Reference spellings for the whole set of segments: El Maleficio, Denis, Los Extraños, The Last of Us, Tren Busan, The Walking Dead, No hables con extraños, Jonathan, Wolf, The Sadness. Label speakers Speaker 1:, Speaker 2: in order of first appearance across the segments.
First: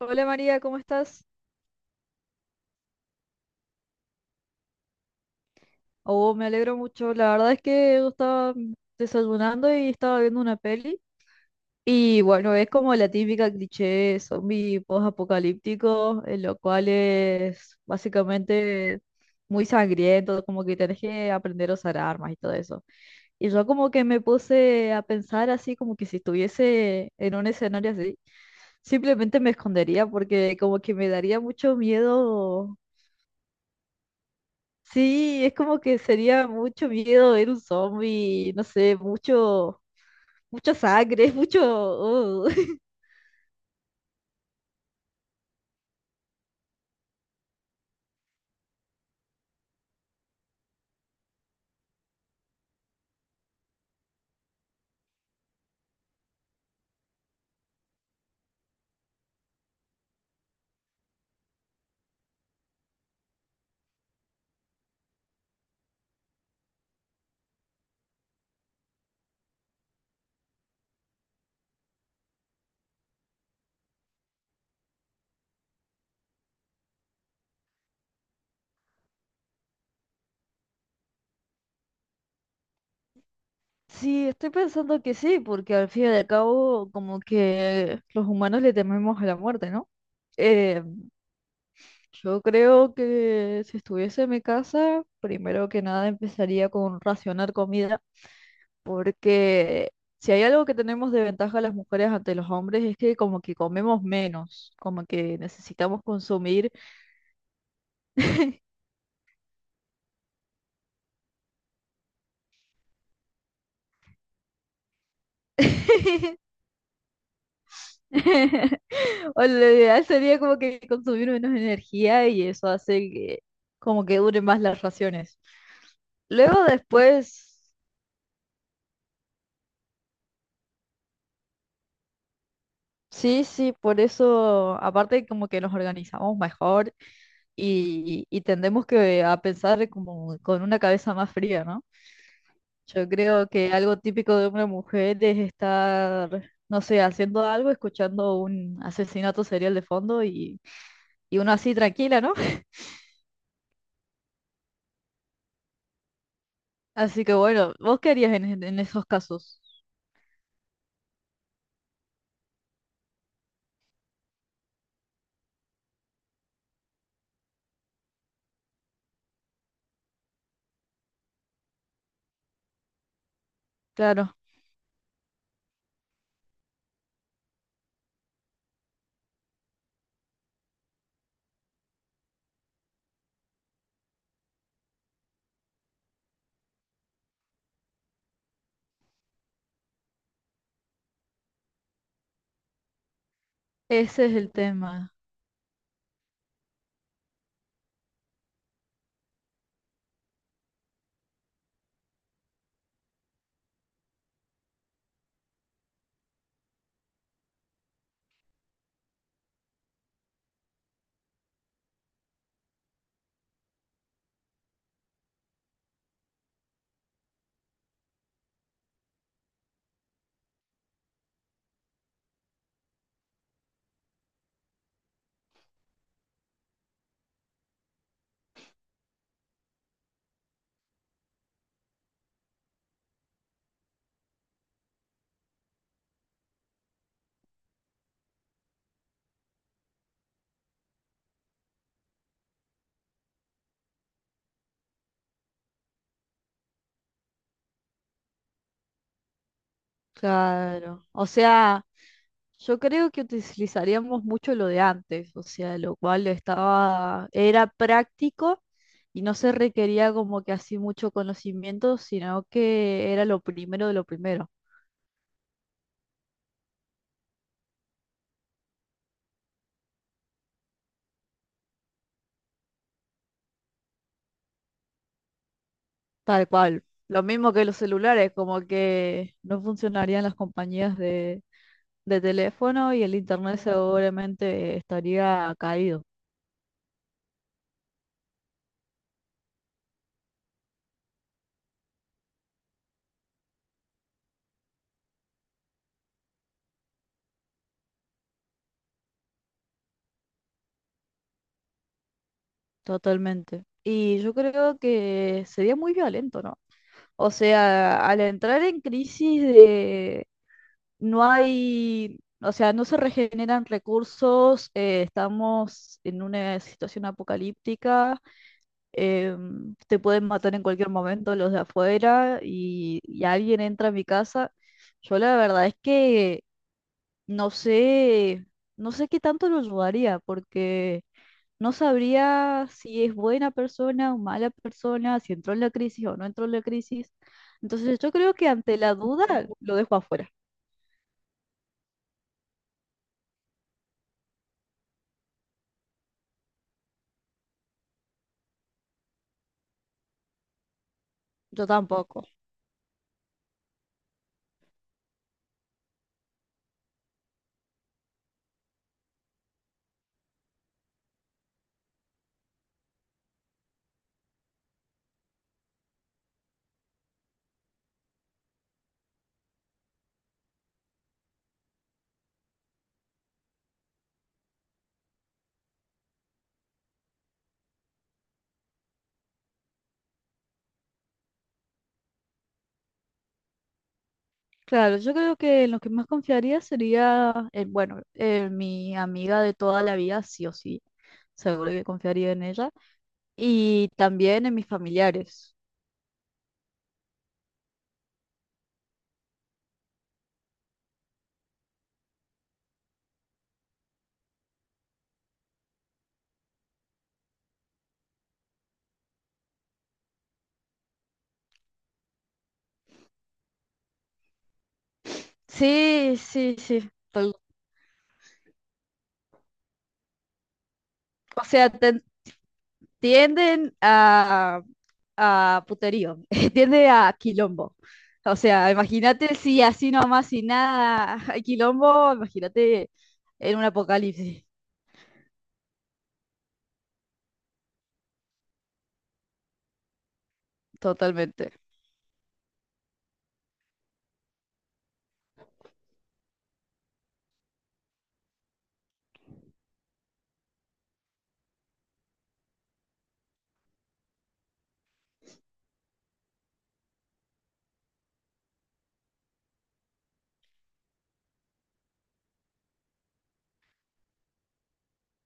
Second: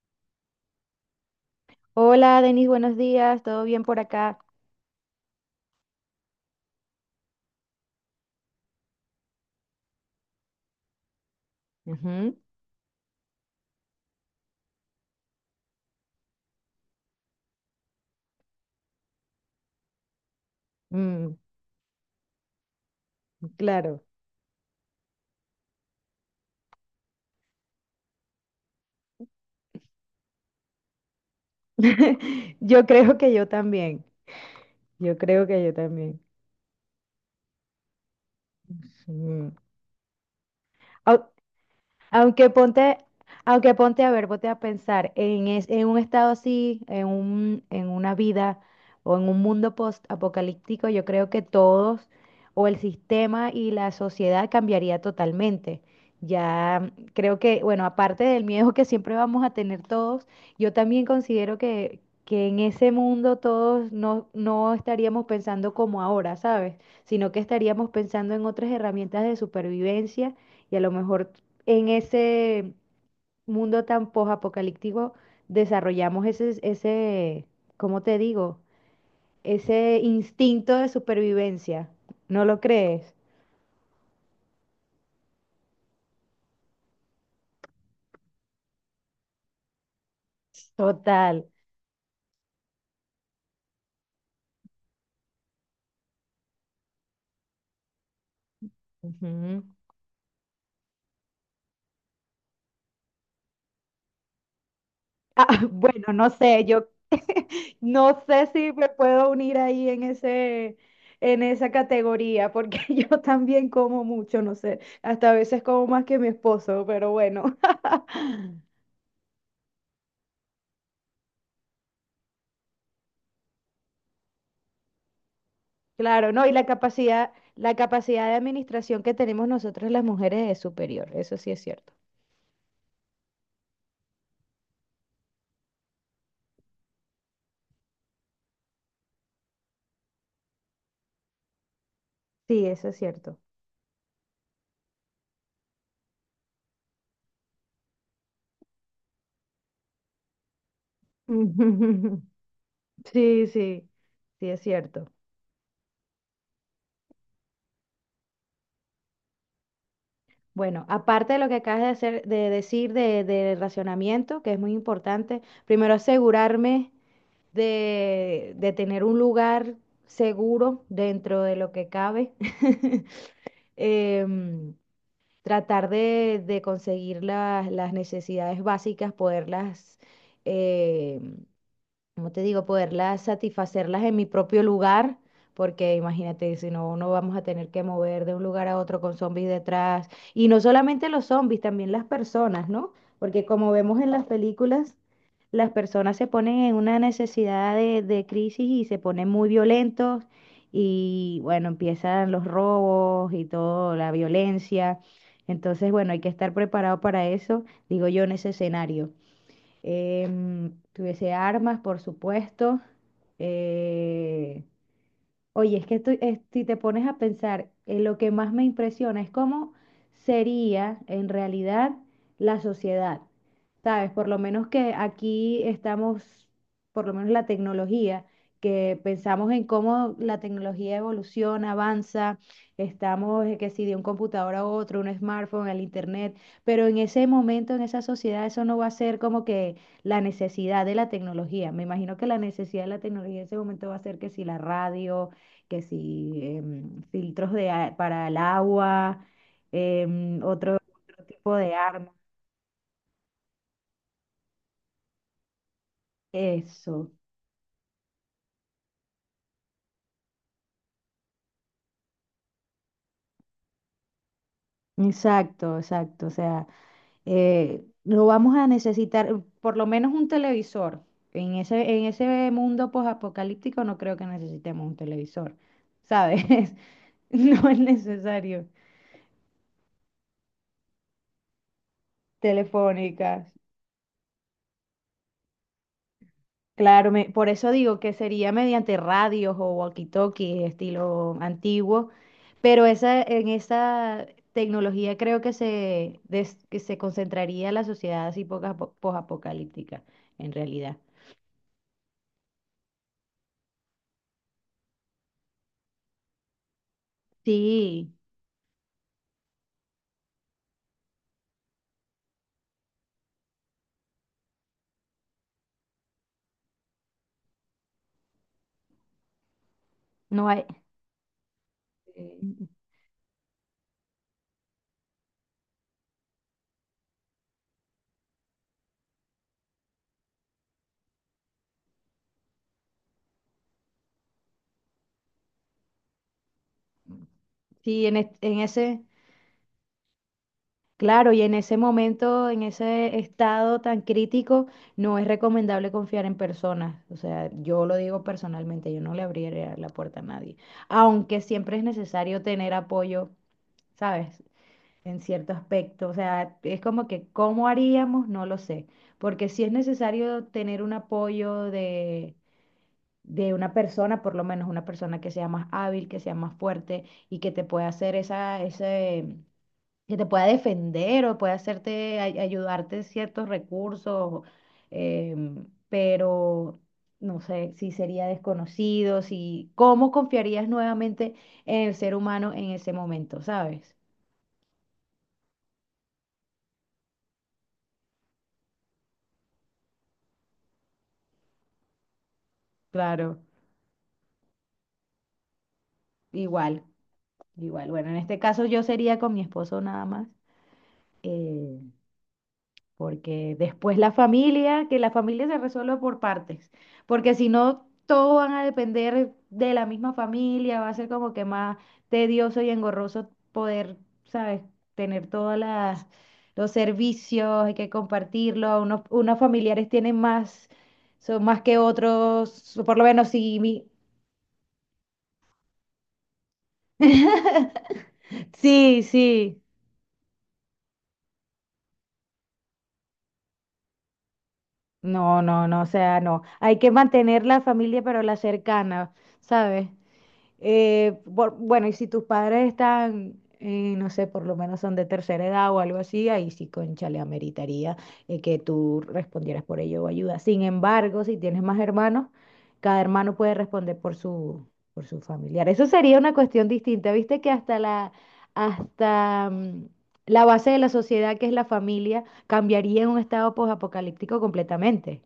Speaker 1: Hola María, ¿cómo estás?
Speaker 2: Hola, Denis, buenos días, ¿todo bien por acá?
Speaker 1: Oh, me alegro mucho. La verdad es que yo estaba desayunando y estaba viendo una peli. Y
Speaker 2: Ujú,
Speaker 1: bueno, es como la típica cliché zombie post-apocalíptico, en lo cual es básicamente muy sangriento, como que tenés que
Speaker 2: mm,
Speaker 1: aprender a usar armas y todo eso. Y yo como
Speaker 2: claro.
Speaker 1: que me puse a pensar así, como que si estuviese en un escenario así, simplemente me escondería porque como que me daría mucho miedo.
Speaker 2: Yo creo que yo también, yo
Speaker 1: Sí,
Speaker 2: creo
Speaker 1: es
Speaker 2: que yo
Speaker 1: como que
Speaker 2: también.
Speaker 1: sería mucho miedo ver un zombie, no sé,
Speaker 2: Mm.
Speaker 1: mucho, mucha
Speaker 2: Au-
Speaker 1: sangre, mucho...
Speaker 2: Aunque ponte, aunque ponte a ver, ponte a pensar en, en un estado así, en una vida o en un mundo post-apocalíptico, yo creo que todos o el sistema y la sociedad cambiaría totalmente. Ya creo que, bueno, aparte del miedo que siempre vamos a tener todos, yo también considero que en ese mundo todos no estaríamos pensando como ahora, ¿sabes? Sino que estaríamos pensando en otras herramientas de supervivencia y a lo mejor en ese mundo tan posapocalíptico desarrollamos ese, ¿cómo te digo? Ese instinto de supervivencia. ¿No lo crees?
Speaker 1: Sí, estoy pensando que sí, porque al fin y al cabo como que los humanos le tememos a la muerte, ¿no? Eh,
Speaker 2: Total.
Speaker 1: yo creo que si estuviese en mi casa, primero que nada empezaría con racionar comida,
Speaker 2: Ujú.
Speaker 1: porque si hay algo que tenemos de ventaja las mujeres ante los hombres es que como que comemos menos, como que
Speaker 2: Ah,
Speaker 1: necesitamos
Speaker 2: bueno, no sé,
Speaker 1: consumir.
Speaker 2: yo no sé si me puedo unir ahí en esa categoría, porque yo también como mucho, no sé, hasta a veces como más que mi esposo, pero bueno.
Speaker 1: O lo ideal sería como que consumir menos energía y eso hace que como que duren más las raciones.
Speaker 2: Claro, no, y
Speaker 1: Luego
Speaker 2: la capacidad,
Speaker 1: después,
Speaker 2: la capacidad de administración que tenemos nosotros las mujeres es superior, eso sí es cierto.
Speaker 1: sí, sí, por eso, aparte como que nos organizamos mejor y tendemos que a pensar como con una cabeza más fría, ¿no?
Speaker 2: Sí, eso es
Speaker 1: Yo
Speaker 2: cierto.
Speaker 1: creo que algo típico de una mujer es estar, no sé, haciendo algo, escuchando un asesinato serial de fondo y uno así tranquila, ¿no?
Speaker 2: Sí, sí, sí es cierto.
Speaker 1: Así que bueno, ¿vos qué harías en, en esos casos?
Speaker 2: Bueno, aparte de lo que acabas de hacer, de decir de racionamiento, que es muy importante, primero asegurarme de tener un lugar seguro dentro de lo que cabe.
Speaker 1: Claro,
Speaker 2: Em, Tratar de conseguir las necesidades básicas, poderlas, eh, como te digo, poderlas satisfacerlas en mi propio lugar, porque imagínate, si no, no vamos a tener que mover de un lugar a otro con zombies detrás. Y no solamente los zombies, también las personas, ¿no? Porque como vemos en las
Speaker 1: ese es el
Speaker 2: películas,
Speaker 1: tema,
Speaker 2: las personas se ponen en una necesidad de crisis y se ponen muy violentos y bueno, empiezan los robos y todo, la violencia. Entonces, bueno, hay que estar preparado para eso, digo yo, en ese escenario, que hubiese armas, por supuesto. eh, Oye, es que si te pones a pensar, lo que más me impresiona es cómo sería en realidad la sociedad. ¿Sabes? Por lo menos que aquí estamos, por lo menos la tecnología, que pensamos en cómo la tecnología evoluciona, avanza, estamos, que si de un computador a otro, un smartphone, el internet, pero en ese momento, en esa sociedad, eso no va a ser como que la necesidad de la tecnología. Me imagino que la necesidad de la tecnología en ese momento va a ser que si la radio, que sí, filtros para el agua, em, otro,
Speaker 1: claro.
Speaker 2: otro
Speaker 1: O
Speaker 2: tipo de
Speaker 1: sea,
Speaker 2: armas.
Speaker 1: yo creo que utilizaríamos mucho lo de antes, o sea, lo cual
Speaker 2: Eso,
Speaker 1: estaba, era práctico y no se requería como que así mucho conocimiento, sino que era lo primero de lo primero,
Speaker 2: exacto, exacto. O sea, lo vamos a necesitar, por lo menos un televisor. En ese mundo posapocalíptico no creo que necesitemos un televisor,
Speaker 1: tal
Speaker 2: ¿sabes?
Speaker 1: cual. Lo mismo que
Speaker 2: No
Speaker 1: los
Speaker 2: es
Speaker 1: celulares, como
Speaker 2: necesario.
Speaker 1: que no funcionarían las compañías de teléfono y el
Speaker 2: Telefónicas.
Speaker 1: internet seguramente estaría caído.
Speaker 2: Claro, por eso digo que sería mediante radios o walkie-talkies estilo antiguo, pero en esa tecnología creo que se concentraría la sociedad así posapocalíptica, en realidad.
Speaker 1: Totalmente. Y yo creo que sería muy violento, ¿no? O sea,
Speaker 2: Sí,
Speaker 1: al entrar en crisis de no hay, o sea, no se regeneran recursos, estamos en una situación apocalíptica, te pueden
Speaker 2: no
Speaker 1: matar en
Speaker 2: hay.
Speaker 1: cualquier momento los de afuera
Speaker 2: eh,
Speaker 1: y alguien entra a mi casa. Yo la verdad es que no sé, no sé qué tanto lo ayudaría porque... No sabría si es buena persona o mala persona, si entró en la crisis o no entró en la crisis. Entonces
Speaker 2: Sí,
Speaker 1: yo creo que
Speaker 2: en
Speaker 1: ante la
Speaker 2: ese.
Speaker 1: duda lo dejo afuera.
Speaker 2: Claro, y en ese momento, en ese estado tan crítico, no es recomendable confiar en personas. O sea, yo lo digo personalmente, yo no le abriría la puerta a nadie. Aunque
Speaker 1: Yo
Speaker 2: siempre es
Speaker 1: tampoco.
Speaker 2: necesario tener apoyo, ¿sabes? En cierto aspecto. O sea, es como que, ¿cómo haríamos? No lo sé. Porque sí es necesario tener un apoyo de una persona, por lo menos una persona que sea más hábil, que sea más fuerte y que te pueda hacer ese que te pueda defender o pueda hacerte, ayudarte ciertos recursos, pero no sé si sería desconocido, si, ¿cómo confiarías nuevamente en el ser humano en ese momento, ¿sabes?
Speaker 1: Claro, yo creo que en lo que más confiaría sería, en, bueno, en mi amiga de toda la vida, sí o sí. Seguro que confiaría en ella.
Speaker 2: Claro,
Speaker 1: Y también en mis familiares.
Speaker 2: igual, igual. Bueno, en este caso yo sería con mi esposo nada más. eh, Porque después que la familia se resuelva por partes, porque si no, todos van a depender de la misma familia, va a ser como que más tedioso y engorroso poder, ¿sabes?, tener todas las...
Speaker 1: Sí, sí,
Speaker 2: Los
Speaker 1: sí.
Speaker 2: servicios, hay que compartirlo. Unos familiares tienen más, son
Speaker 1: O
Speaker 2: más
Speaker 1: sea,
Speaker 2: que
Speaker 1: te
Speaker 2: otros, por lo menos si
Speaker 1: tienden
Speaker 2: mi...
Speaker 1: a puterío, tiende a quilombo. O sea,
Speaker 2: Sí,
Speaker 1: imagínate
Speaker 2: sí.
Speaker 1: si así nomás, sin nada, hay quilombo, imagínate en un apocalipsis,
Speaker 2: No, no, no, o sea, no. Hay que mantener la familia, pero la cercana, ¿sabes?
Speaker 1: totalmente,
Speaker 2: Bueno, y si tus padres están, no sé, por lo menos son de tercera edad o algo así, ahí sí, concha, le ameritaría, que tú respondieras por ello o ayuda. Sin embargo, si tienes más hermanos, cada hermano puede responder por su familiar. Eso sería una cuestión distinta. Viste que hasta la, hasta, mm, la base de la sociedad, que es la familia, cambiaría en un estado posapocalíptico completamente.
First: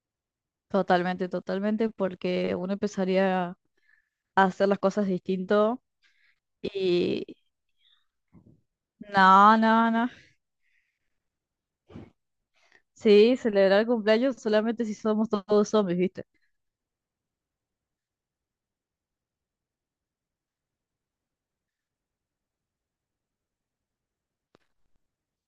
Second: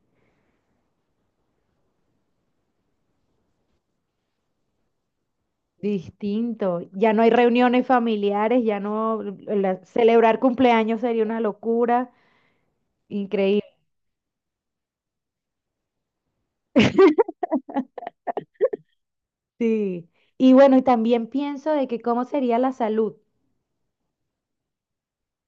Speaker 1: totalmente, totalmente, porque uno empezaría a hacer las cosas distinto
Speaker 2: Distinto. Ya no
Speaker 1: y
Speaker 2: hay reuniones familiares, ya no,
Speaker 1: no, no, no.
Speaker 2: celebrar cumpleaños sería una locura.
Speaker 1: Sí,
Speaker 2: Increíble.
Speaker 1: celebrar el cumpleaños solamente si somos todos zombies, ¿viste?
Speaker 2: Sí. Y bueno, y también pienso de que cómo sería la salud.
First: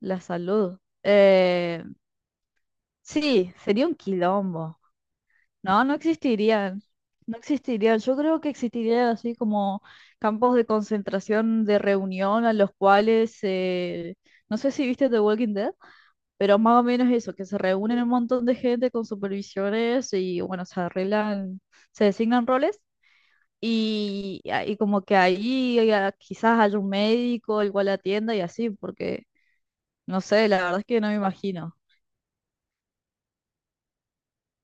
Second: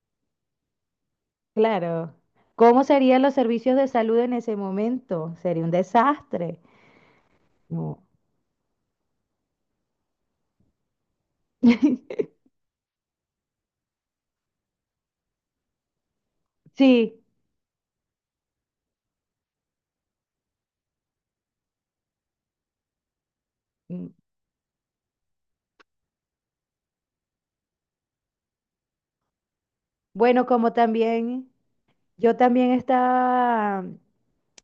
Speaker 1: La salud.
Speaker 2: Claro. ¿Cómo serían los
Speaker 1: Sí,
Speaker 2: servicios de
Speaker 1: sería un
Speaker 2: salud en ese
Speaker 1: quilombo.
Speaker 2: momento? Sería un
Speaker 1: No, no
Speaker 2: desastre.
Speaker 1: existirían. No existirían.
Speaker 2: No.
Speaker 1: Yo creo que existirían así como campos de concentración, de reunión a los cuales, no sé si viste The Walking Dead, pero más o menos
Speaker 2: Sí.
Speaker 1: eso, que se reúnen un montón de gente con supervisiones y bueno, se arreglan, se designan roles
Speaker 2: Mm.
Speaker 1: y como que ahí quizás haya un médico, el cual atienda y así, porque no
Speaker 2: Bueno,
Speaker 1: sé, la
Speaker 2: como
Speaker 1: verdad es que no me
Speaker 2: también,
Speaker 1: imagino.
Speaker 2: yo también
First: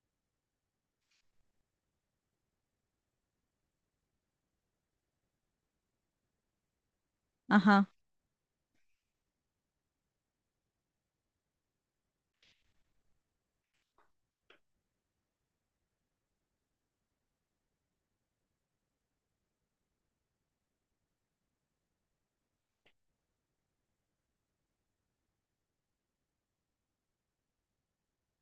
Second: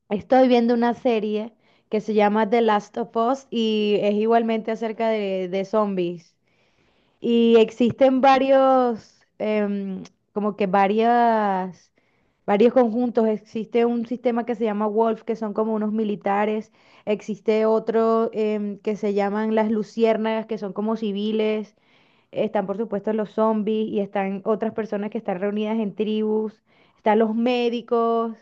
Speaker 2: estoy viendo una serie que se llama The Last of Us y es igualmente acerca de zombies. Y
Speaker 1: Ajá,
Speaker 2: existen varios, como que varias, varios conjuntos. Existe un sistema que se llama Wolf, que son como unos militares. Existe otro, que se llaman las luciérnagas, que son como civiles. Están, por supuesto, los zombies y están otras personas que están reunidas en tribus. Están los médicos.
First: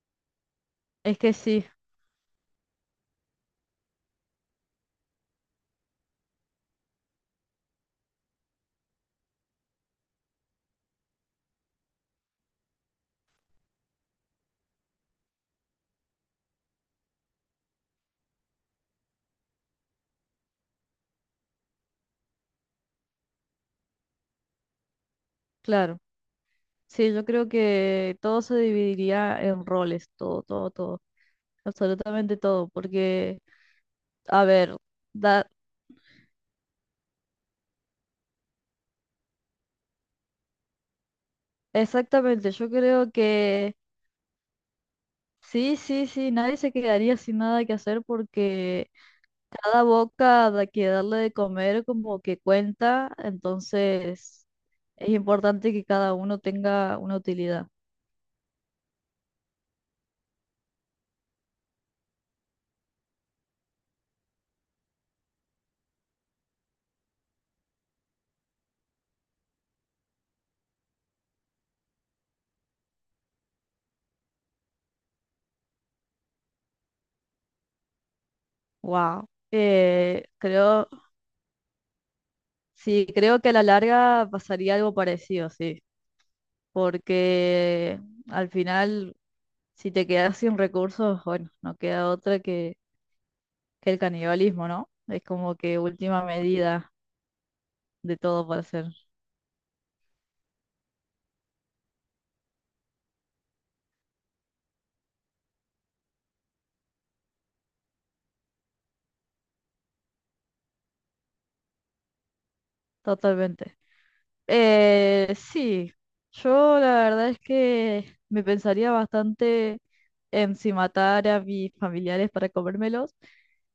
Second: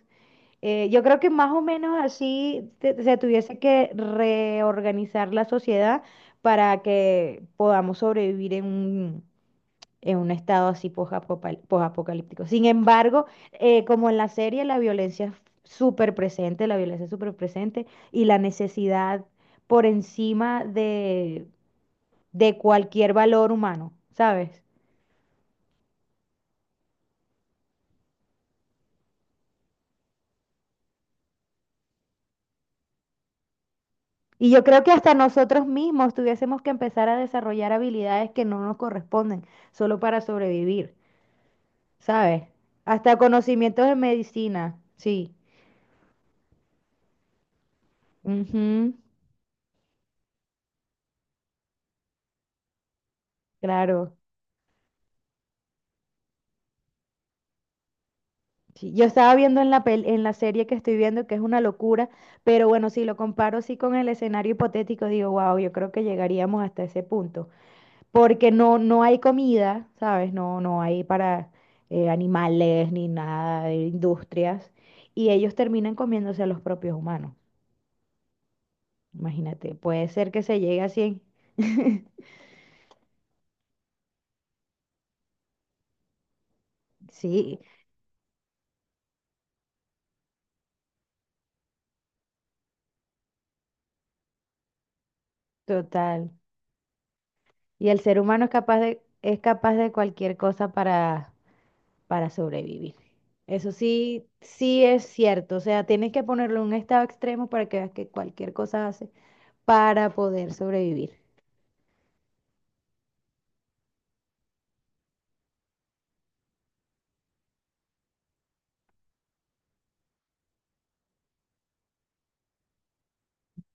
Speaker 2: Yo
Speaker 1: es
Speaker 2: creo que
Speaker 1: que
Speaker 2: más o
Speaker 1: sí,
Speaker 2: menos así se tuviese que reorganizar la sociedad para que podamos sobrevivir en un, estado así posapocalíptico. Sin embargo, como en la serie, la violencia es súper presente, la violencia es súper presente y la necesidad por encima de cualquier valor humano, ¿sabes?
Speaker 1: claro. Sí, yo creo que todo se dividiría en roles, todo, todo, todo, absolutamente todo, porque, a
Speaker 2: Y yo
Speaker 1: ver,
Speaker 2: creo que hasta
Speaker 1: da,
Speaker 2: nosotros mismos tuviésemos que empezar a desarrollar habilidades que no nos corresponden solo para sobrevivir. ¿Sabes?
Speaker 1: exactamente, yo creo
Speaker 2: Hasta
Speaker 1: que
Speaker 2: conocimientos de medicina, sí.
Speaker 1: sí, sí, sí, nadie se quedaría sin nada que hacer porque
Speaker 2: Ujú,
Speaker 1: cada boca que darle de comer como que cuenta,
Speaker 2: claro.
Speaker 1: entonces es importante que cada uno tenga una utilidad.
Speaker 2: Sí, yo estaba viendo en la serie que estoy viendo, que es una locura, pero bueno, si lo comparo así con el escenario hipotético, digo, wow, yo creo que llegaríamos hasta ese punto, porque no, no hay comida, ¿sabes? No, no hay para, animales ni nada de industrias, y ellos terminan comiéndose a los propios humanos.
Speaker 1: Wow.
Speaker 2: Imagínate, puede ser que se llegue a
Speaker 1: Creo,
Speaker 2: cien.
Speaker 1: sí, creo que a la larga pasaría algo parecido, sí.
Speaker 2: Sí,
Speaker 1: Porque al final, si te quedas sin recursos, bueno, no queda otra que el canibalismo, ¿no? Es como que última
Speaker 2: total.
Speaker 1: medida
Speaker 2: Y el
Speaker 1: de
Speaker 2: ser humano
Speaker 1: todo
Speaker 2: es
Speaker 1: para
Speaker 2: capaz
Speaker 1: hacer,
Speaker 2: de, es capaz de cualquier cosa para, sobrevivir. Eso sí, sí es cierto. O sea, tienes que ponerlo en un estado extremo para que veas que cualquier cosa hace para poder sobrevivir.
Speaker 1: totalmente. Sí, yo la verdad es que me pensaría bastante en si matar a mis familiares para comérmelos,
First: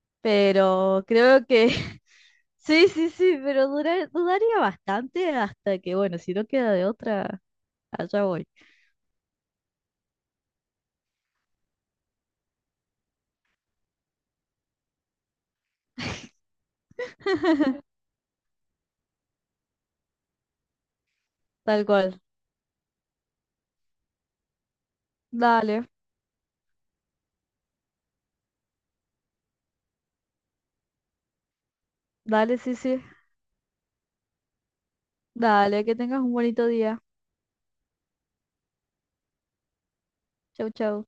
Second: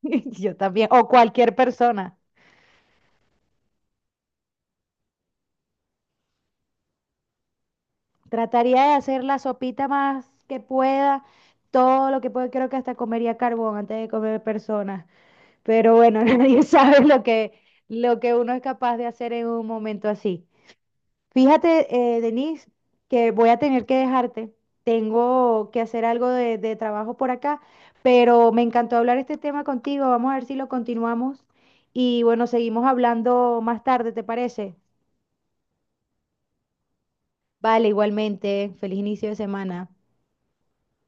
Speaker 2: Yo también,
Speaker 1: pero
Speaker 2: o
Speaker 1: creo
Speaker 2: cualquier
Speaker 1: que...
Speaker 2: persona.
Speaker 1: Sí, sí, sí, pero dudaría bastante hasta que, bueno, si no queda de otra, allá voy.
Speaker 2: Trataría de hacer la sopita más que pueda, todo lo que pueda. Creo que hasta comería carbón antes de comer personas. Pero bueno, nadie sabe lo que uno es capaz de hacer en un momento así.
Speaker 1: Tal
Speaker 2: Fíjate,
Speaker 1: cual.
Speaker 2: Denise, que voy a tener que dejarte. Tengo
Speaker 1: Dale,
Speaker 2: que hacer algo de trabajo por acá, pero me encantó hablar este tema contigo. Vamos a ver si lo continuamos. Y bueno,
Speaker 1: dale, sí,
Speaker 2: seguimos
Speaker 1: sí.
Speaker 2: hablando más tarde, ¿te parece?
Speaker 1: Dale, que tengas un bonito día.
Speaker 2: Vale, igualmente. Feliz inicio de semana.
Speaker 1: Chau, chau.